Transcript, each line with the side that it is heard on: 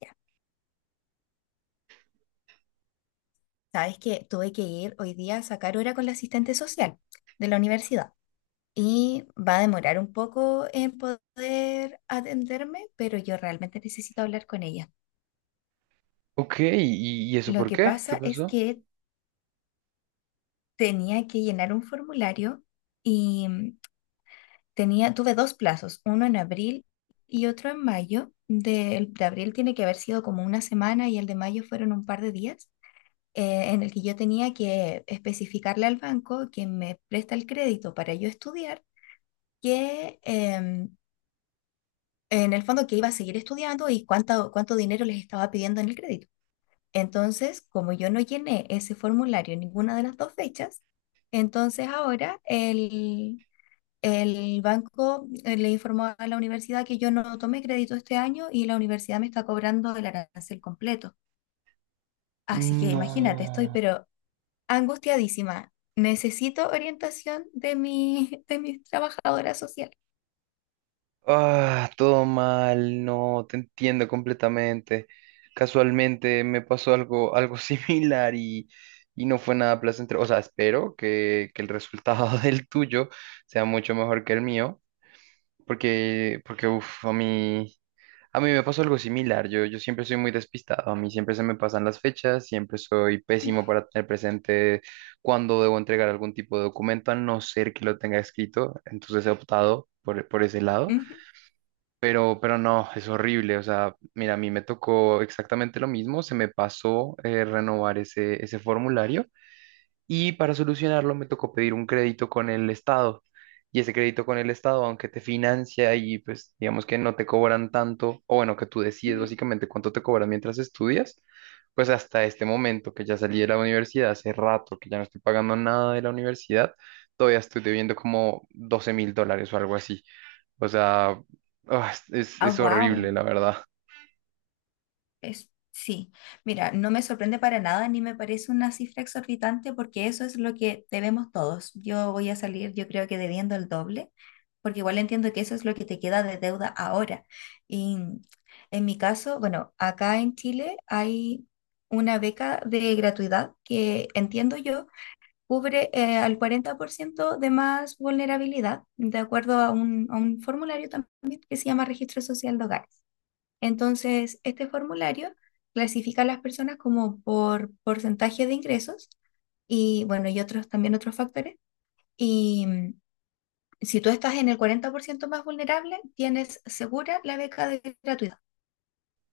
left: Ya, sabes que tuve que ir hoy día a sacar hora con la asistente social de la universidad y va a demorar un poco en poder atenderme, pero yo realmente necesito hablar con ella.
right: Ok, ¿y eso
left: Lo
right: por
left: que
right: qué? ¿Qué
left: pasa es
right: pasó?
left: que tenía que llenar un formulario y tuve dos plazos, uno en abril y otro en mayo. Del de abril tiene que haber sido como una semana y el de mayo fueron un par de días, en el que yo tenía que especificarle al banco que me presta el crédito para yo estudiar, que en el fondo que iba a seguir estudiando y cuánto dinero les estaba pidiendo en el crédito. Entonces, como yo no llené ese formulario en ninguna de las dos fechas, entonces ahora el banco le informó a la universidad que yo no tomé crédito este año y la universidad me está cobrando el arancel completo. Así que imagínate, estoy
right: No.
left: pero angustiadísima. Necesito orientación de de mi trabajadora social.
right: Ah, todo mal, no, te entiendo completamente. Casualmente me pasó algo similar y no fue nada placentero. O sea, espero que el resultado del tuyo sea mucho mejor que el mío. Porque uff, a mí me pasó algo similar. Yo siempre soy muy despistado. A mí siempre se me pasan las fechas, siempre soy pésimo para tener presente cuándo debo entregar algún tipo de documento, a no ser que lo tenga escrito. Entonces he optado por ese lado.
left: Ujú,
right: Pero no, es horrible. O sea, mira, a mí me tocó exactamente lo mismo. Se me pasó renovar ese formulario. Y para solucionarlo me tocó pedir un crédito con el Estado. Y ese crédito con el Estado, aunque te financia y pues digamos que no te cobran tanto, o bueno, que tú decides
left: ujú.
right: básicamente cuánto te cobran mientras estudias, pues hasta este momento que ya salí de la universidad, hace rato que ya no estoy pagando nada de la universidad, todavía estoy debiendo como $12.000 o algo así. O sea, ah,
left: Ah,
right: es
left: wow.
right: horrible, la verdad.
left: Es, sí. Mira, no me sorprende para nada ni me parece una cifra exorbitante porque eso es lo que debemos todos. Yo voy a salir, yo creo que debiendo el doble, porque igual entiendo que eso es lo que te queda de deuda ahora. Y en mi caso, bueno, acá en Chile hay una beca de gratuidad que entiendo yo cubre al 40% de más vulnerabilidad, de acuerdo a a un formulario también que se llama Registro Social de Hogares. Entonces, este formulario clasifica a las personas como por porcentaje de ingresos y, bueno, y otros factores. Y si tú estás en el 40% más vulnerable, tienes segura la beca de gratuidad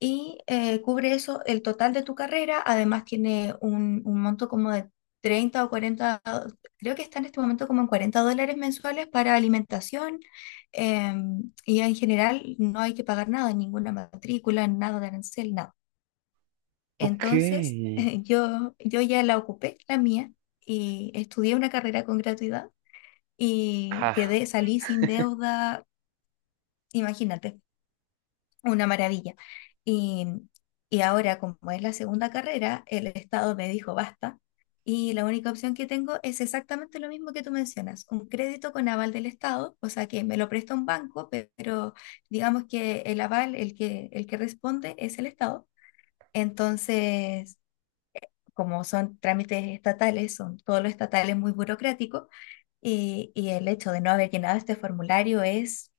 left: y cubre eso, el total de tu carrera. Además tiene un monto como de 30 o 40 do- creo que está en este momento como en 40 dólares mensuales para alimentación, y en general no hay que pagar nada, ninguna matrícula, nada de arancel, nada.
right: Ok.
left: Entonces, yo ya la ocupé, la mía, y estudié una carrera con gratuidad y
right: Ah.
left: salí sin deuda, imagínate. Una maravilla. Y, y ahora, como es la segunda carrera, el Estado me dijo basta. Y la única opción que tengo es exactamente lo mismo que tú mencionas, un crédito con aval del Estado, o sea que me lo presta un banco, pero digamos que el aval, el que responde es el Estado. Entonces, como son trámites estatales, son todos los estatales muy burocráticos, y el hecho de no haber llenado este formulario es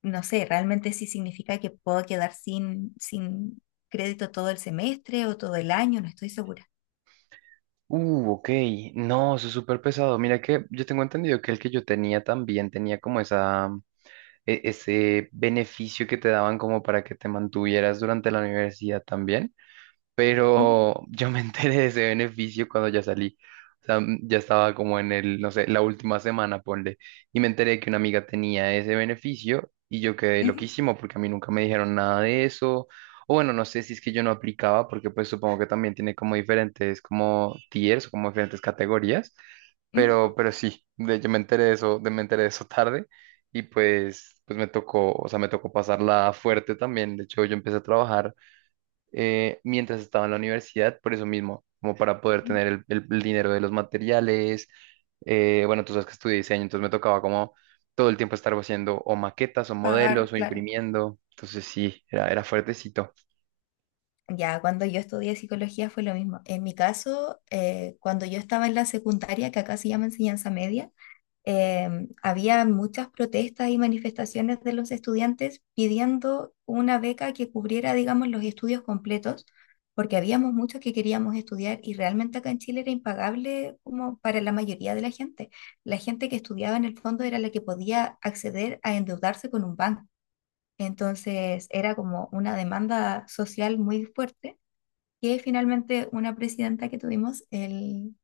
left: no sé, realmente sí significa que puedo quedar sin crédito todo el semestre o todo el año, no estoy segura.
right: Ok. No, eso es súper pesado. Mira que yo tengo entendido que el que yo tenía también tenía como ese beneficio que te daban como para que te mantuvieras durante la universidad también,
left: Ujú,
right: pero yo me enteré de ese beneficio cuando ya salí. O sea, mm, ya estaba como en el, no sé, la última semana, ponle, y me enteré que una amiga tenía ese beneficio y yo quedé
left: ujú,
right: loquísimo porque a mí nunca me dijeron nada de eso. O bueno, no sé si es que yo no aplicaba porque pues supongo que también tiene como diferentes como tiers, como diferentes categorías,
left: ujú,
right: pero sí, yo me enteré de eso, de, me enteré de eso tarde y pues me tocó, o sea, me tocó pasarla fuerte también. De hecho, yo empecé a trabajar mientras estaba en la universidad, por eso mismo, como para poder
left: ujú.
right: tener el dinero de los materiales. Eh, bueno, tú sabes que estudié diseño, entonces me tocaba como todo el tiempo estar haciendo o maquetas o
left: Pagar,
right: modelos o
left: claro.
right: imprimiendo. Entonces sí, era fuertecito.
left: Ya, cuando yo estudié psicología fue lo mismo. En mi caso, cuando yo estaba en la secundaria, que acá se llama enseñanza media, eh, había muchas protestas y manifestaciones de los estudiantes pidiendo una beca que cubriera, digamos, los estudios completos, porque habíamos muchos que queríamos estudiar y realmente acá en Chile era impagable como para la mayoría de la gente. La gente que estudiaba en el fondo era la que podía acceder a endeudarse con un banco. Entonces era como una demanda social muy fuerte que finalmente una presidenta que tuvimos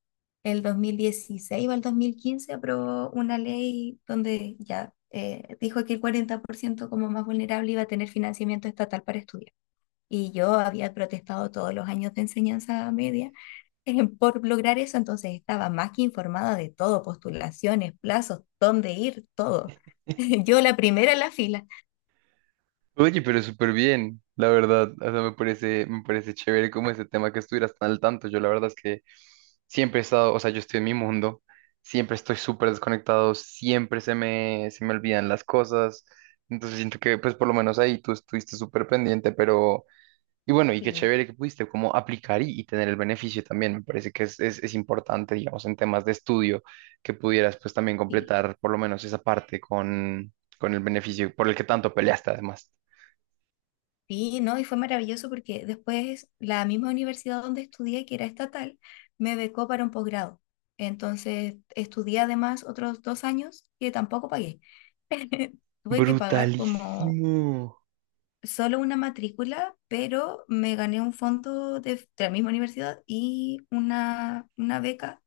left: el 2016 o el 2015 aprobó una ley donde ya dijo que el 40% como más vulnerable iba a tener financiamiento estatal para estudiar. Y yo había protestado todos los años de enseñanza media, por lograr eso, entonces estaba más que informada de todo, postulaciones, plazos, dónde ir, todo. Yo la primera en la fila.
right: Oye, pero súper bien, la verdad. O sea, me parece chévere como ese tema que estuvieras tan al tanto. Yo la verdad es que siempre he estado, o sea, yo estoy en mi mundo, siempre estoy súper desconectado, siempre se me olvidan las cosas. Entonces siento que pues por lo menos ahí tú estuviste súper pendiente, pero... Y bueno, y qué
left: Sí,
right: chévere que pudiste como aplicar y tener el beneficio también. Me parece que es importante, digamos, en temas de estudio, que pudieras pues también
left: sí.
right: completar por lo menos esa parte con el beneficio por el que tanto peleaste además.
left: Sí, no, y fue maravilloso porque después la misma universidad donde estudié, que era estatal, me becó para un posgrado. Entonces estudié además otros dos años que tampoco pagué. Tuve que pagar como
right: Brutalísimo.
left: solo una matrícula, pero me gané un fondo de la misma universidad y una beca.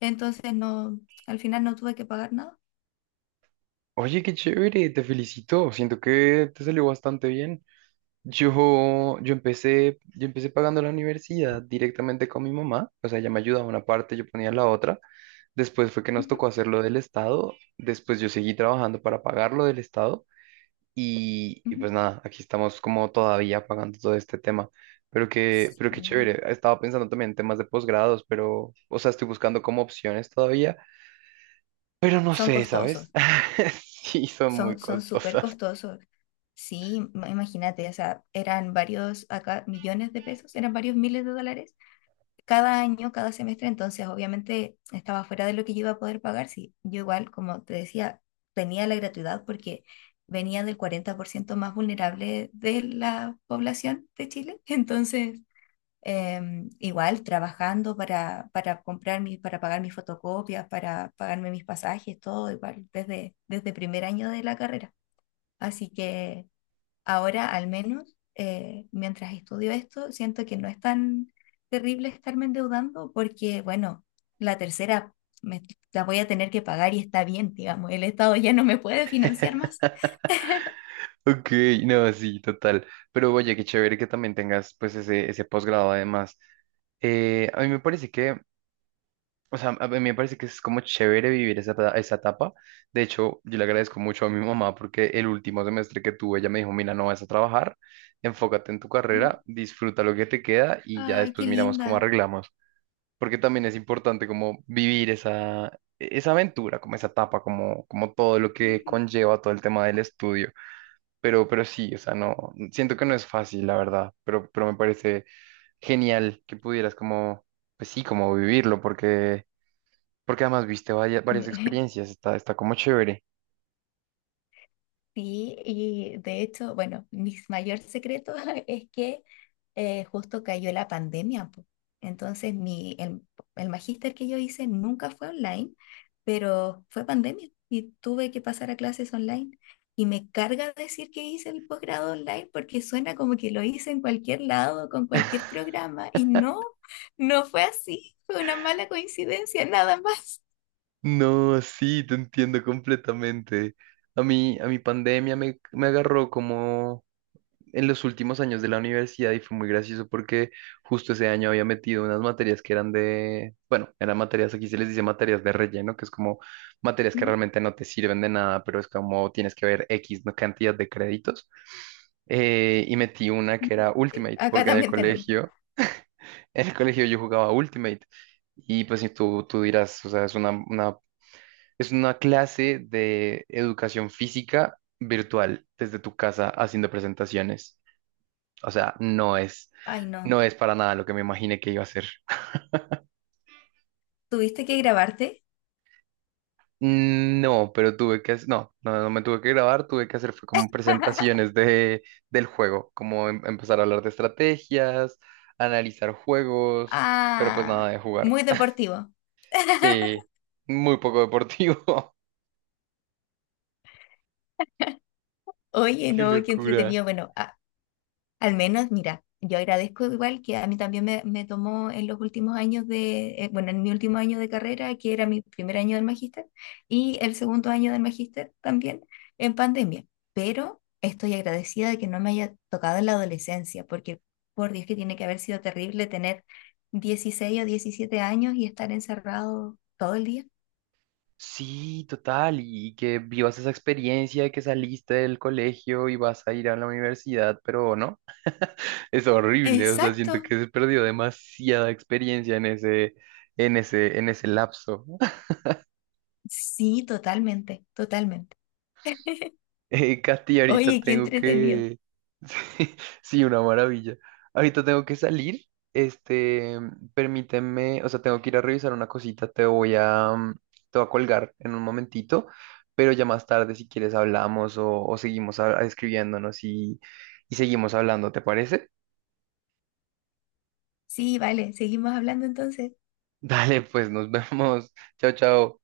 left: Entonces no, al final no tuve que pagar nada.
right: Oye, qué chévere, te felicito. Siento que te salió bastante bien. Yo empecé pagando la universidad directamente con mi mamá. O sea, ella me ayudaba una parte, yo ponía la otra. Después fue que nos
left: Ujú,
right: tocó hacerlo del Estado. Después yo seguí trabajando para pagarlo del Estado. Y
left: ujú.
right: pues nada, aquí estamos como todavía pagando todo este tema. Pero
left: Sí,
right: qué chévere. Estaba pensando también en temas de posgrados, pero, o sea, estoy buscando como opciones todavía. Pero no
left: son
right: sé,
left: costosos,
right: ¿sabes? Sí, son muy
left: son súper
right: costosas.
left: costosos. Sí, imagínate, o sea, eran varios acá millones de pesos, eran varios miles de dólares cada año, cada semestre, entonces obviamente estaba fuera de lo que yo iba a poder pagar, sí. Yo igual, como te decía, tenía la gratuidad porque venía del 40% más vulnerable de la población de Chile, entonces igual trabajando para comprar para pagar mis fotocopias, para pagarme mis pasajes, todo igual, desde primer año de la carrera. Así que... Ahora, al menos, mientras estudio esto, siento que no es tan terrible estarme endeudando porque, bueno, la tercera me- la voy a tener que pagar y está bien, digamos, el Estado ya no me puede financiar más.
right: Ok, no, sí, total. Pero oye, qué chévere que también tengas pues ese posgrado además. A mí me parece que, o sea, a mí me parece que es como chévere vivir esa etapa. De hecho, yo le agradezco mucho a mi mamá porque el último semestre que tuve, ella me dijo, mira, no vas a trabajar, enfócate en tu
left: Ujú.
right: carrera, disfruta lo que te queda y ya
left: Ay,
right: después
left: qué
right: miramos cómo
left: linda.
right: arreglamos. Porque también es importante como vivir esa aventura, como esa etapa, como, como todo lo que
left: Ujú.
right: conlleva todo el tema del estudio. Pero sí, o sea, no, siento que no es fácil, la verdad, pero me parece genial que pudieras como, pues sí, como vivirlo, porque, porque además viste varias experiencias, está como chévere.
left: Sí, y de hecho, bueno, mi mayor secreto es que justo cayó la pandemia, po. Entonces, el magíster que yo hice nunca fue online, pero fue pandemia y tuve que pasar a clases online. Y me carga decir que hice el posgrado online porque suena como que lo hice en cualquier lado, con cualquier programa, y no, no fue así, fue una mala coincidencia, nada más.
right: No, sí, te entiendo completamente. A mí, a mi pandemia me agarró como en los últimos años de la universidad y fue muy gracioso porque justo ese año había metido unas materias que eran de, bueno, eran materias, aquí se les dice materias de relleno, que es como materias que
left: Ujú,
right: realmente no te sirven de nada, pero es como tienes que ver X cantidad de créditos. Y metí una que era
left: ujú. Sí,
right: Ultimate,
left: acá
right: porque en el
left: también tenemos.
right: colegio, en el colegio yo jugaba Ultimate. Y pues si tú dirás, o sea, es es una clase de educación física virtual desde tu casa haciendo presentaciones. O sea,
left: Ay, no.
right: no es para nada lo que me imaginé que iba a hacer.
left: ¿Tuviste que grabarte?
right: No, pero tuve que, no me tuve que grabar, tuve que hacer fue como presentaciones de, del juego, como empezar a hablar de estrategias, analizar juegos, pero pues nada
left: Ah,
right: de jugar.
left: muy deportivo.
right: Sí, muy poco deportivo.
left: Oye,
right: Qué
left: no, qué
right: locura.
left: entretenido. Bueno, al menos, mira, yo agradezco igual que a mí también me tomó en los últimos años de, bueno, en mi último año de carrera, que era mi primer año del magíster, y el segundo año del magíster también en pandemia. Pero estoy agradecida de que no me haya tocado en la adolescencia, porque por Dios que tiene que haber sido terrible tener 16 o 17 años y estar encerrado todo el día.
right: Sí, total, y que vivas esa experiencia de que saliste del colegio y vas a ir a la universidad, pero no. Es horrible, o sea, siento
left: Exacto.
right: que se perdió demasiada experiencia en en ese lapso.
left: Sí, totalmente, totalmente.
right: Katy, ahorita
left: Oye, qué
right: tengo
left: entretenido.
right: que... Sí, sí, una maravilla. Ahorita tengo que salir. Este, permíteme, o sea, tengo que ir a revisar una cosita, te voy a, mm, te voy a colgar en un momentito, pero ya más tarde, si quieres, hablamos o seguimos escribiéndonos y seguimos hablando, ¿te parece?
left: Sí, vale, seguimos hablando entonces.
right: Dale, pues nos vemos. Chao, chao.